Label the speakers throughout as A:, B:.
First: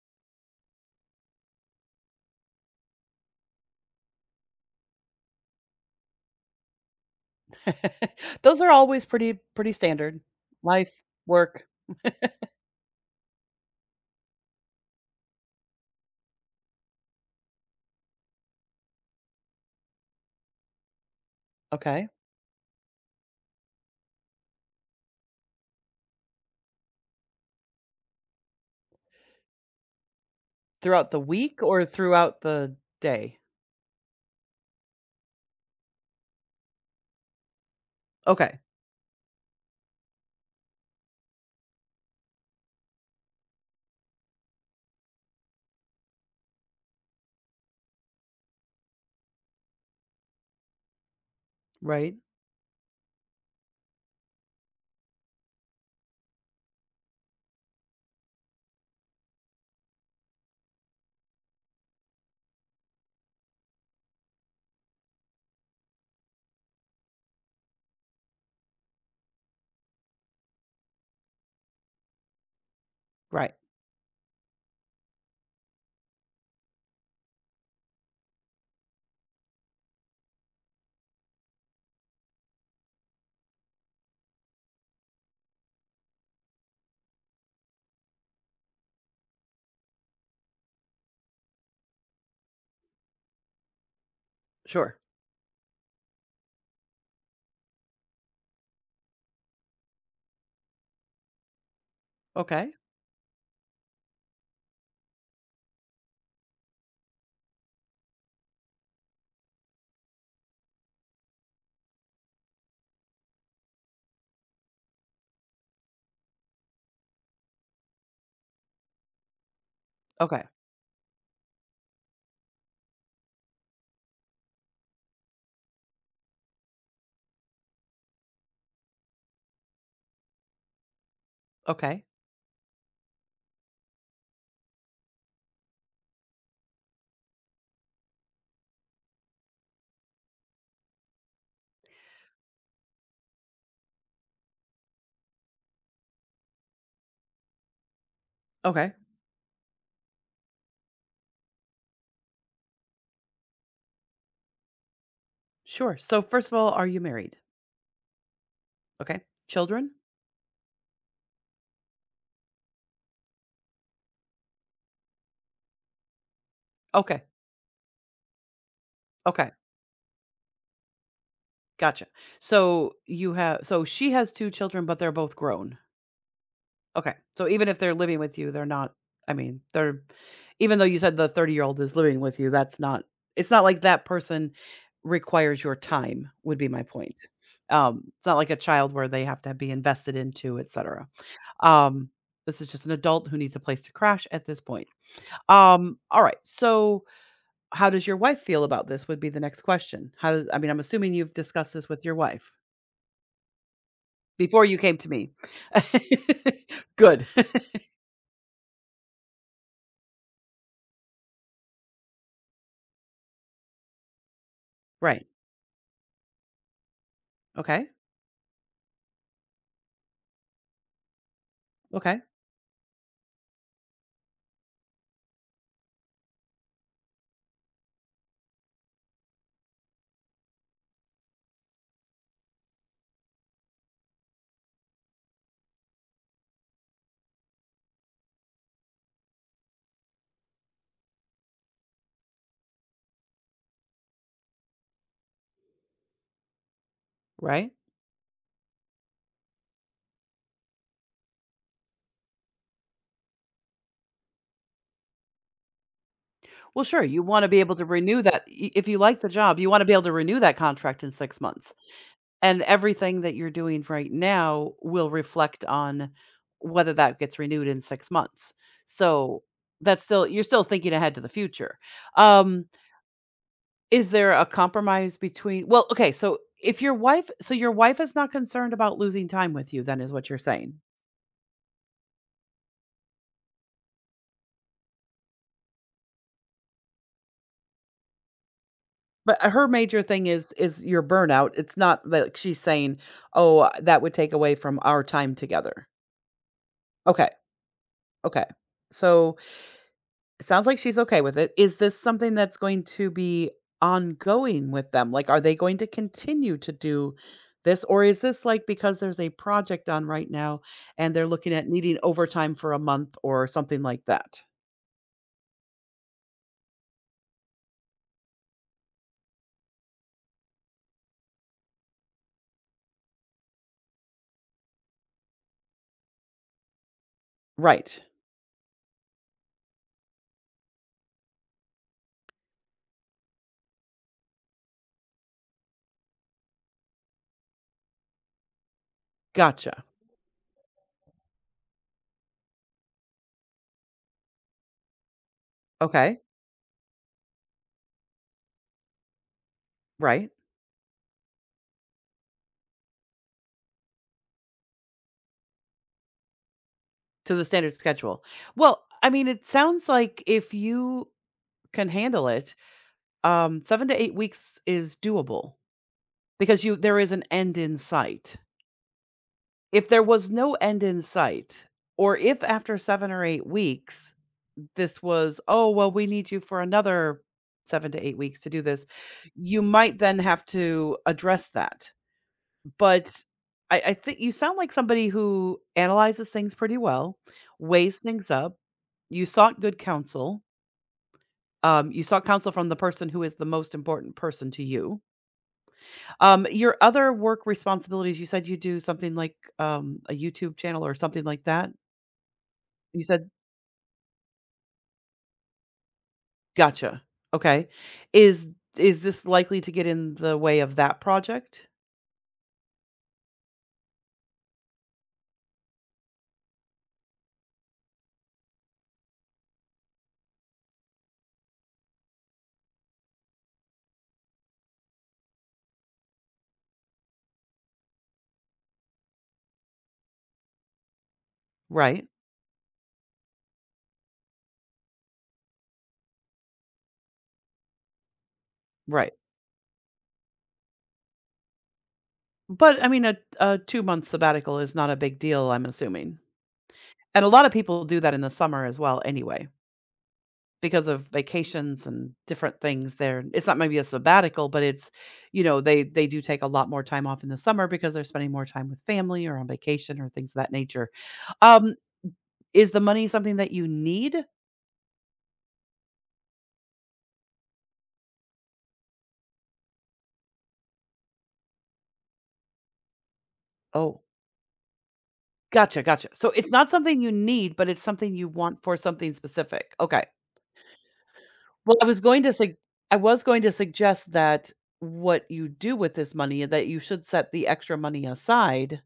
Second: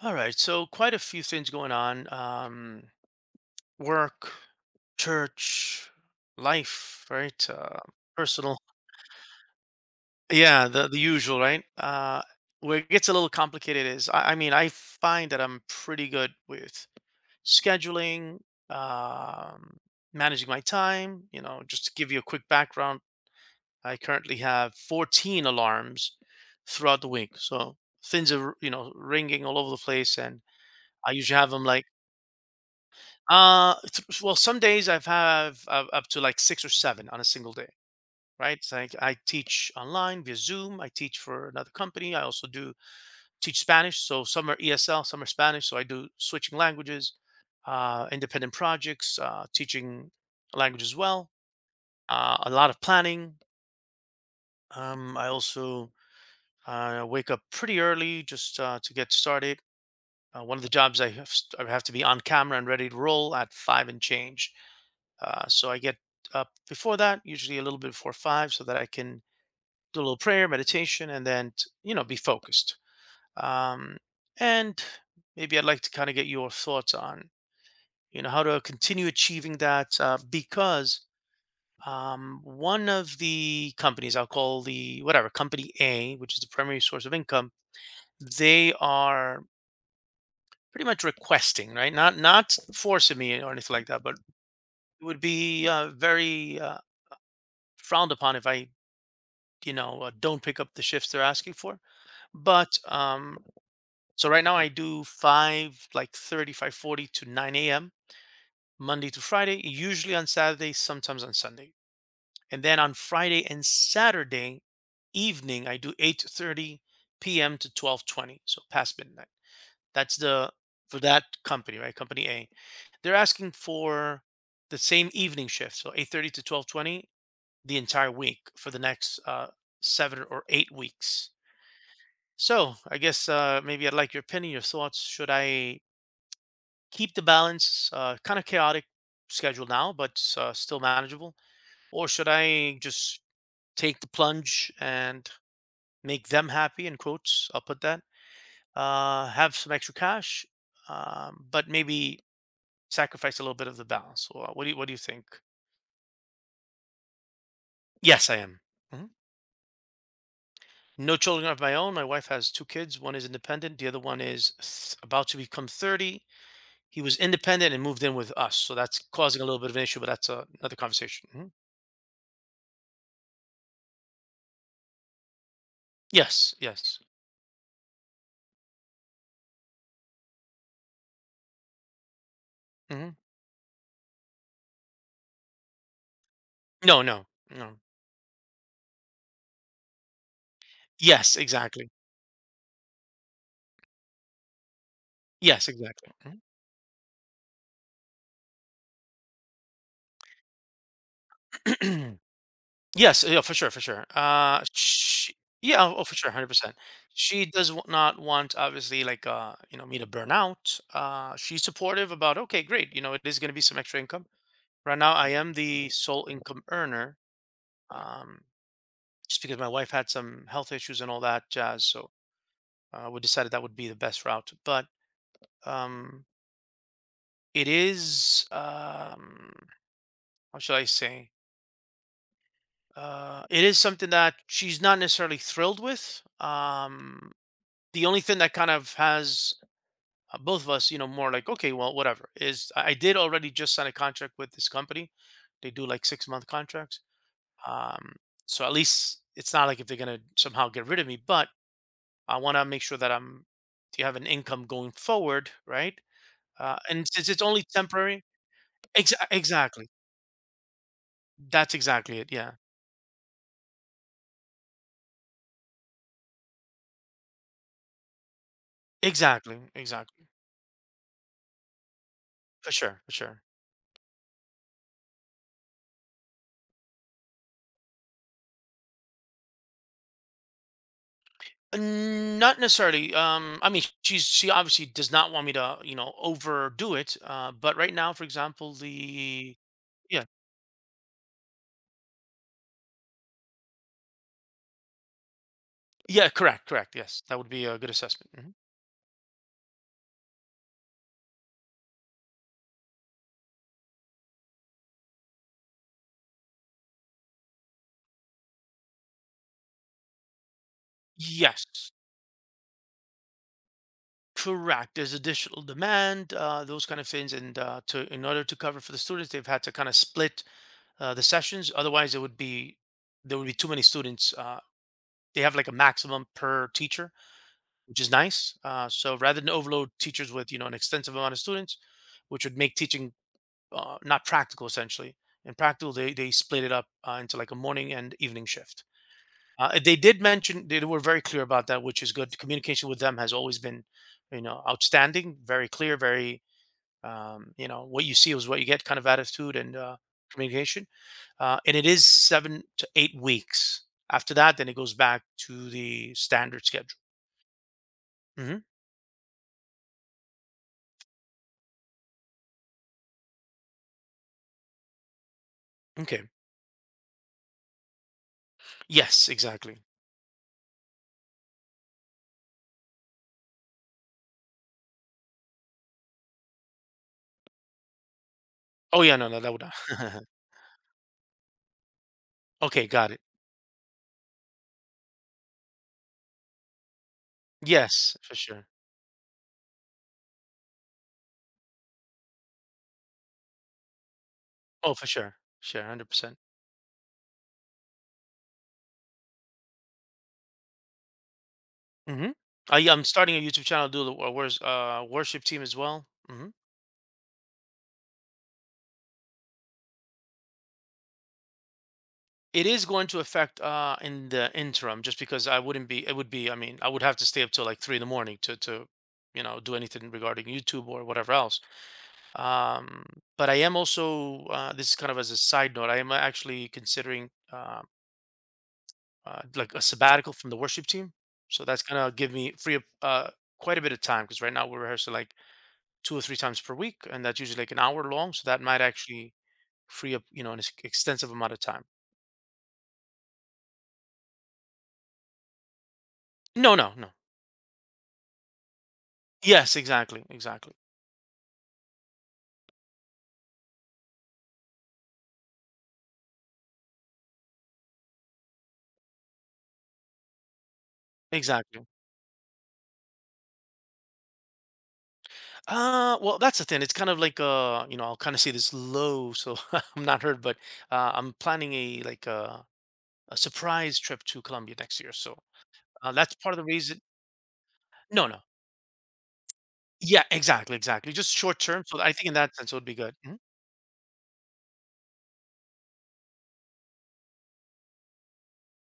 A: All right, so quite a few things going on. Work, church, life, right? Uh, personal.
B: Those are always pretty standard.
A: Yeah, the
B: Life,
A: the usual, right?
B: work,
A: Where it gets a little complicated is, I mean, I find that I'm pretty good with scheduling, um, managing my time. Just to
B: okay.
A: give you a quick background, I currently have 14 alarms throughout the week, so things are, ringing all over the place, and
B: Throughout
A: I
B: the
A: usually have
B: week
A: them
B: or
A: like.
B: throughout the day?
A: Well, some days I've have up to like six or seven on a single day,
B: Okay.
A: right? So I teach online via Zoom. I teach for another company. I also do teach Spanish. So some are ESL, some are Spanish. So I do switching languages, independent projects, teaching a language as well.
B: Right.
A: A lot of planning. I also wake up pretty early just to get started. One of the jobs I have, I have to be on camera and ready to roll at 5 and change. So I get up before that, usually a little bit before 5, so that I can do a little prayer, meditation, and then be focused.
B: Right.
A: Um, and maybe I'd like to kind of get your thoughts on how to continue achieving that, because one of the companies I'll call the whatever company A, which is the primary source of income, they are pretty much requesting, right? Not forcing me or anything like that, but
B: Sure.
A: it would be very frowned upon if I don't pick up the shifts they're asking for,
B: Okay.
A: but so right now I do 5 like 35, 40 to 9 a.m. Monday to Friday, usually on Saturday, sometimes on Sunday, and then on Friday and Saturday evening I do 8:30 p.m. to 12:20, so past midnight. That's
B: Okay.
A: the for that company, right, company A. They're asking for the same evening shift, so 8:30 to 12:20, the entire week for the next 7 or 8 weeks.
B: Okay.
A: So I guess, maybe I'd like your opinion, your thoughts. Should I keep the balance, kind of chaotic schedule now, but still manageable, or should I just take the plunge and make them happy? In quotes, I'll put that.
B: Okay.
A: Have some extra cash, but maybe sacrifice a little bit of the balance. What do you think?
B: Sure. So first of all, are you married?
A: Yes, I am. Mhm.
B: Okay. Children?
A: No children of my own. My wife has two kids. One is independent. The other one is about to become 30. He was
B: Okay.
A: independent and moved in with us, so that's causing a
B: Okay.
A: little bit of an issue, but that's, another conversation. Mhm.
B: Gotcha. So you have so she has two children, but they're both grown.
A: Yes, yes.
B: Okay. So even if they're living with you, they're not I mean, they're even though you said the 30-year-old is living with you, that's not
A: Mhm.
B: it's not like that person requires your time would be my
A: No,
B: point.
A: no, no.
B: It's not like a child where they have to be invested into, etcetera.
A: Yes, exactly.
B: Um, this is just an adult who needs a place to crash at this point.
A: Yes, exactly.
B: Alright.
A: Mhm.
B: So how does your wife feel about this would be the next question. How does I mean, I'm assuming you've discussed this with your wife
A: Yes, yeah, for sure, for sure.
B: before you came to
A: Sh
B: me.
A: Yeah, oh, oh, for sure, 100%.
B: Good.
A: She does w not want, obviously, like, me to burn out. She's supportive about, "Okay, great, you know, it is gonna be some extra income." Right now,
B: Right.
A: I am the sole income earner,
B: Okay.
A: um, just because my wife had some health issues and all that jazz, so
B: Okay.
A: we decided that would be the best route. But um, it is, how should I say? It is something that she's not necessarily thrilled with. The only thing that kind of has both of us, you know, more like, okay, well, whatever, is I did already just sign a contract with this company. They do like 6-month contracts.
B: Right?
A: Um, so at least it's not like if they're going to somehow get rid of me, but I want to make sure that I'm, you have an income going forward, right? Uh,
B: Well, sure,
A: and
B: you
A: since it's
B: wanna be
A: only
B: able to renew
A: temporary.
B: that I if you
A: exa
B: like the job, you wanna
A: exactly.
B: be able to renew that contract in 6 months,
A: That's exactly it, yeah.
B: and everything that you're doing right now will reflect on whether that gets renewed in 6 months. So,
A: Exactly,
B: that's still
A: exactly.
B: you're still thinking ahead to the future. Um,
A: For sure, for sure.
B: is there a compromise between well, okay, so if your wife so your wife is not concerned about losing time with you then is what you're saying?
A: N not necessarily, I mean, she obviously does not want me to, you know, overdo it, but right now, for example,
B: But
A: the
B: her major
A: yeah.
B: thing is your burnout. It's not like she's saying, "Oh, that would take away from our time together."
A: Yeah, correct, correct, yes.
B: Okay.
A: That would be a good assessment,
B: Okay.
A: mhm.
B: So, it sounds like she's okay with it. Is this something that's going to be ongoing with them? Like, are they going to continue to do this? Or is this like because there's a project on right now and they're looking at
A: Yes,
B: needing overtime for a month or something like that?
A: correct. There's additional demand, those kind of things, and, to in order to cover for the students, they've had to kinda split, the sessions, otherwise it would be there would be too many students. They have like a maximum per teacher, which
B: Right.
A: is nice. So rather than overload teachers with an extensive amount of students, which would make teaching not practical essentially. In practical, they split it up into like a morning and evening shift. Uh,
B: Gotcha.
A: they did mention they were very clear about that, which is good. Communication with them has always been, outstanding, very clear,
B: Okay.
A: very you know what you see is what you get kind of attitude and
B: Right.
A: communication, and it is 7 to 8 weeks. After that then it goes back to the standard schedule.
B: To the standard schedule.
A: Hmm.
B: Well, I mean, it sounds like if you can handle it, 7 to 8 weeks is doable
A: Okay.
B: because you there is an end in sight.
A: Yes, exactly.
B: If there was no end in sight, or if after 7 or 8 weeks, this was, "Oh, well, we need you for another 7 to 8 weeks to do this,"
A: Oh yeah, no, no, that would
B: you might then
A: not.
B: have to address that.
A: Okay, got it.
B: But I think you sound like somebody who analyzes things pretty well, weighs
A: Yes,
B: things
A: for
B: up.
A: sure.
B: You sought good counsel. You sought counsel from the person who is the most important person to
A: Oh,
B: you.
A: for sure, sure, 100% percent.
B: Your other work responsibilities, you said you do something like, a YouTube channel or something like that?
A: Hmm.
B: You
A: I'm
B: said
A: starting a YouTube channel, do the worship team as well. Hmm.
B: Gotcha. Okay. Is is this likely to get in the way of that project?
A: It is going to affect in the interim, just because I wouldn't be it would be I mean I would have to stay up till like 3 in the morning to do anything regarding YouTube or whatever else. Um but I am also this is kind of as a side note, I am actually considering like a sabbatical from the worship team. So that's
B: Right.
A: gonna give me free up quite a bit of time, because right now we're rehearsing like two or three times per week and that's usually like an hour long. So that might
B: Right.
A: actually free up, an extensive amount of time.
B: But, I mean, a two-month sabbatical is not a big deal, I'm assuming.
A: No, no, no.
B: And a lot of people do that in the summer as well anyway.
A: Yes, exactly, exactly.
B: Because of vacations and different things there it's not maybe a sabbatical, but it's, you know, they do take a lot more time off in the summer because they're spending more time with family or on vacation or things of that nature. Um,
A: Exactly.
B: is the money something that you need?
A: Well, that's the thing. It's kind of like I'll kind of say this low, so I'm not hurt, but I'm planning a surprise
B: Oh,
A: trip to Colombia next year. So
B: gotcha, gotcha. So
A: that's
B: it's
A: part of the
B: not something
A: reason.
B: you need, but it's something
A: No,
B: you
A: no.
B: want for something specific. Okay.
A: Yeah, exactly, exactly. Just short
B: Well,
A: term.
B: I was
A: So I
B: going
A: think
B: to
A: in that
B: say
A: sense it would be
B: I
A: good.
B: was
A: Mhm.
B: going to suggest that what you do with this money that you should set the extra money aside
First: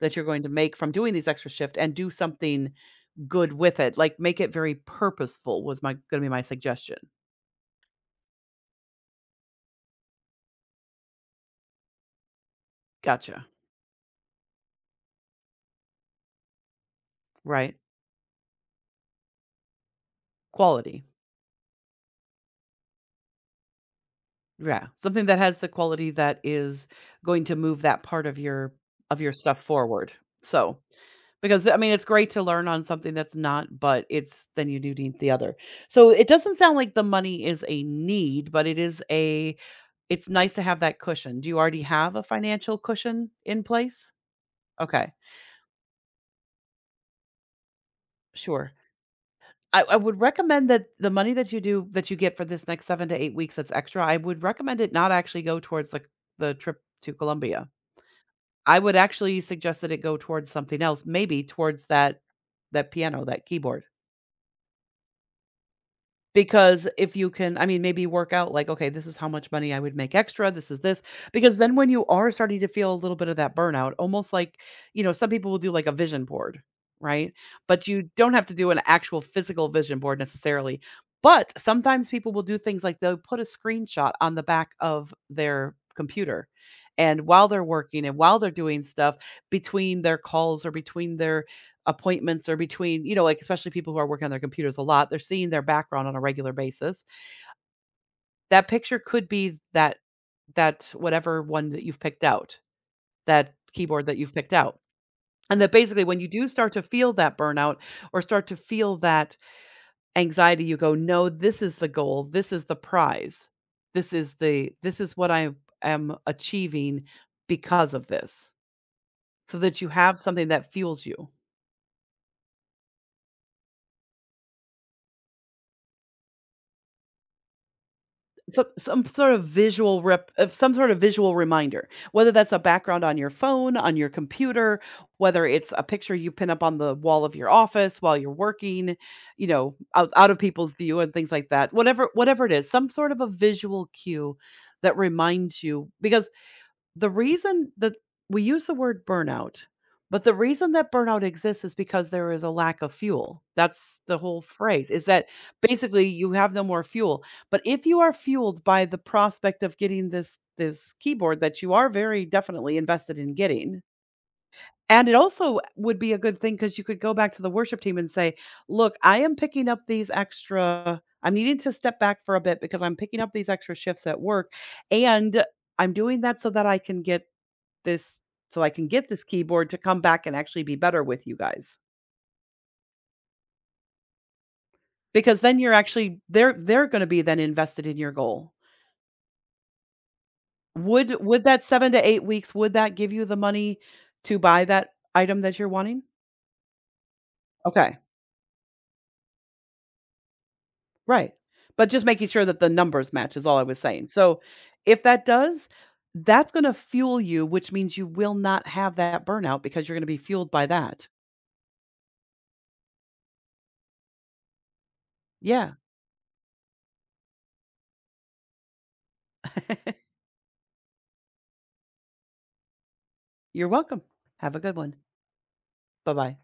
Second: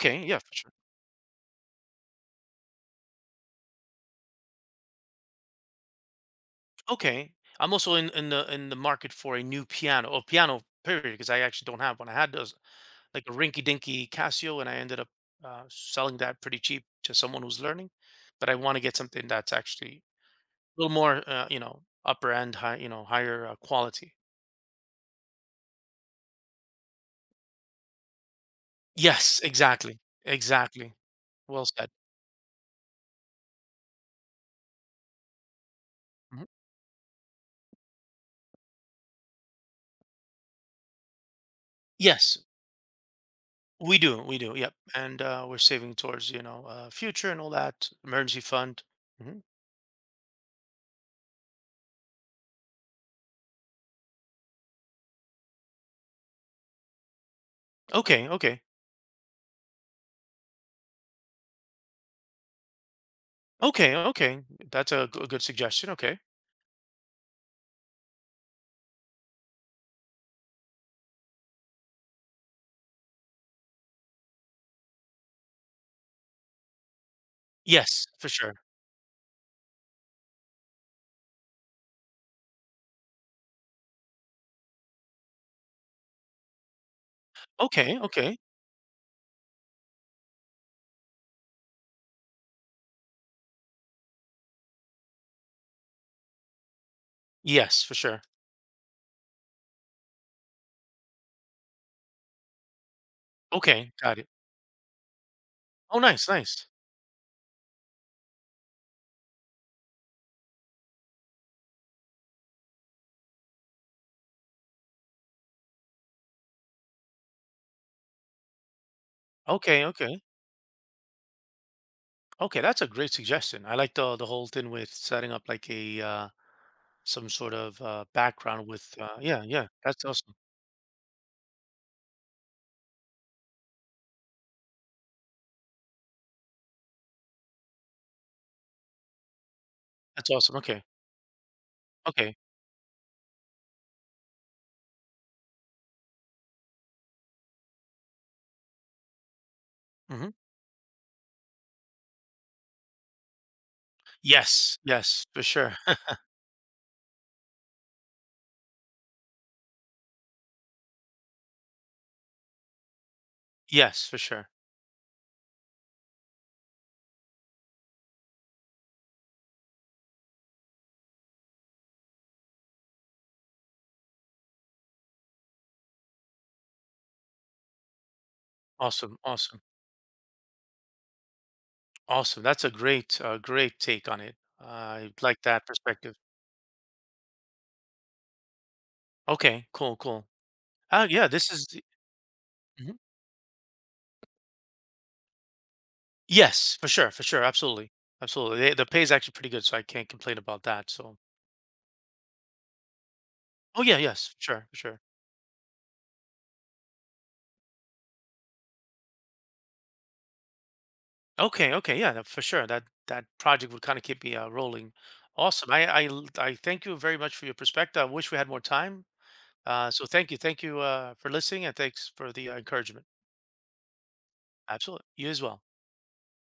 B: that you're
A: Yeah,
B: going to
A: for sure.
B: make from doing these extra shift and do something good with it, like, make it very purposeful was my gonna be my suggestion.
A: Okay. I'm also in the market for a new piano or piano period because I actually don't have one. I had those like a
B: Gotcha.
A: rinky dinky Casio, and I ended up selling that pretty cheap to someone who's
B: Right.
A: learning. But I want to get something that's actually little
B: Quality.
A: more, upper end, high, higher quality.
B: Yeah, something that has the quality that is going to move that part of your
A: Yes,
B: stuff
A: exactly,
B: forward. So,
A: exactly. Well
B: because, I
A: said.
B: mean, it's great to learn on something that's not, but it's then you do need the other. So, it
A: Mhm.
B: doesn't sound like the money is a need, but it is a it's nice to have that cushion. Do you already have a
A: Yes,
B: financial cushion in
A: we
B: place?
A: do, we do. Yep,
B: Okay,
A: and we're saving towards future and all that emergency
B: sure.
A: fund. Mhm.
B: I would recommend that the money that you get for this next 7 to 8 weeks that's extra, I would recommend it not actually go towards, like, the trip to Colombia.
A: Okay, okay,
B: I would actually suggest that it go towards something else, maybe towards that piano, that keyboard.
A: okay, okay. That's a good suggestion. Okay.
B: Because if you can I mean, maybe work out like, "Okay, this is how much money I would make extra, this is this." Because then when you are starting to feel a little bit of that burnout, almost like, you know, some people will do like a vision board, right? But
A: Yes,
B: you
A: for
B: don't have to
A: sure.
B: do an actual physical vision board necessarily. But sometimes people will do things like they'll put a screenshot on the back of their computer. And while they're
A: Okay,
B: working and
A: okay.
B: while they're doing stuff between their calls or between their appointments or between you know, like, especially people who are working on their computers a lot, they're seeing their background on a regular basis.
A: Yes, for sure.
B: That picture could be that whatever one that you've picked out, that
A: Okay,
B: keyboard that
A: got it.
B: you've picked out. And that
A: Oh,
B: basically when you
A: nice,
B: do
A: nice.
B: start to feel that burnout or start to feel that anxiety, you go, "No, this is the goal. This is the prize. This is what I am achieving because of this." So that
A: Okay,
B: you have
A: okay,
B: something that fuels you.
A: okay. That's a great suggestion. I like the whole thing with setting up like a some sort of
B: some
A: background with
B: some sort of
A: yeah, yeah,
B: visual
A: that's
B: rep
A: awesome,
B: of some sort of visual reminder, whether that's a background on your phone, on your computer, whether it's a picture you pin up on the wall of your office while you're working, you know,
A: that's
B: out of
A: awesome.
B: people's
A: Okay,
B: view and things like that. Whatever
A: okay.
B: whatever it is, some sort of a visual cue that reminds you because the reason that we use the word burnout, but
A: Hmm.
B: the reason that burnout exists is because there is a lack of fuel. That's the whole
A: Yes,
B: phrase is
A: yes,
B: that
A: for sure.
B: basically you have no more fuel. But if you are fueled by the prospect of getting this keyboard that you are very definitely invested in getting,
A: Yes, for sure.
B: and it also would be a good thing because you could go back to the worship team and say, look, I am picking up these extra, I'm needing to step back for a bit because I'm picking up these extra shifts at work. And I'm doing that so that I can get this so I can get
A: Awesome,
B: this
A: awesome,
B: keyboard to come back and actually be better with you guys."
A: awesome. That's a great take on it. I
B: Because
A: like
B: then
A: that
B: you're
A: perspective.
B: actually they're gonna be then invested in your goal.
A: Okay, cool, cool. uh,
B: Would
A: yeah
B: would
A: this
B: that
A: is
B: 7 to 8 weeks, would that
A: Mhm.
B: give you the money to buy that item that you're wanting?
A: Yes, for sure, for sure, absolutely,
B: Okay,
A: absolutely. They, the pay is actually pretty good, so I can't complain about that. So
B: right. But just making sure that the numbers match is all I was
A: oh yeah,
B: saying.
A: yes,
B: So,
A: sure, for sure.
B: if that does, that's gonna fuel you, which means you will not have that burnout because you're gonna be fueled by that.
A: Okay, okay, yeah, for sure. That project would kind of keep me rolling. Awesome.
B: Yeah.
A: I thank you very much for your perspective. I wish we had more time. So thank you for listening, and thanks for the encouragement.
B: You're welcome. Have a good one.
A: Absolutely, you as well.
B: Bye-bye.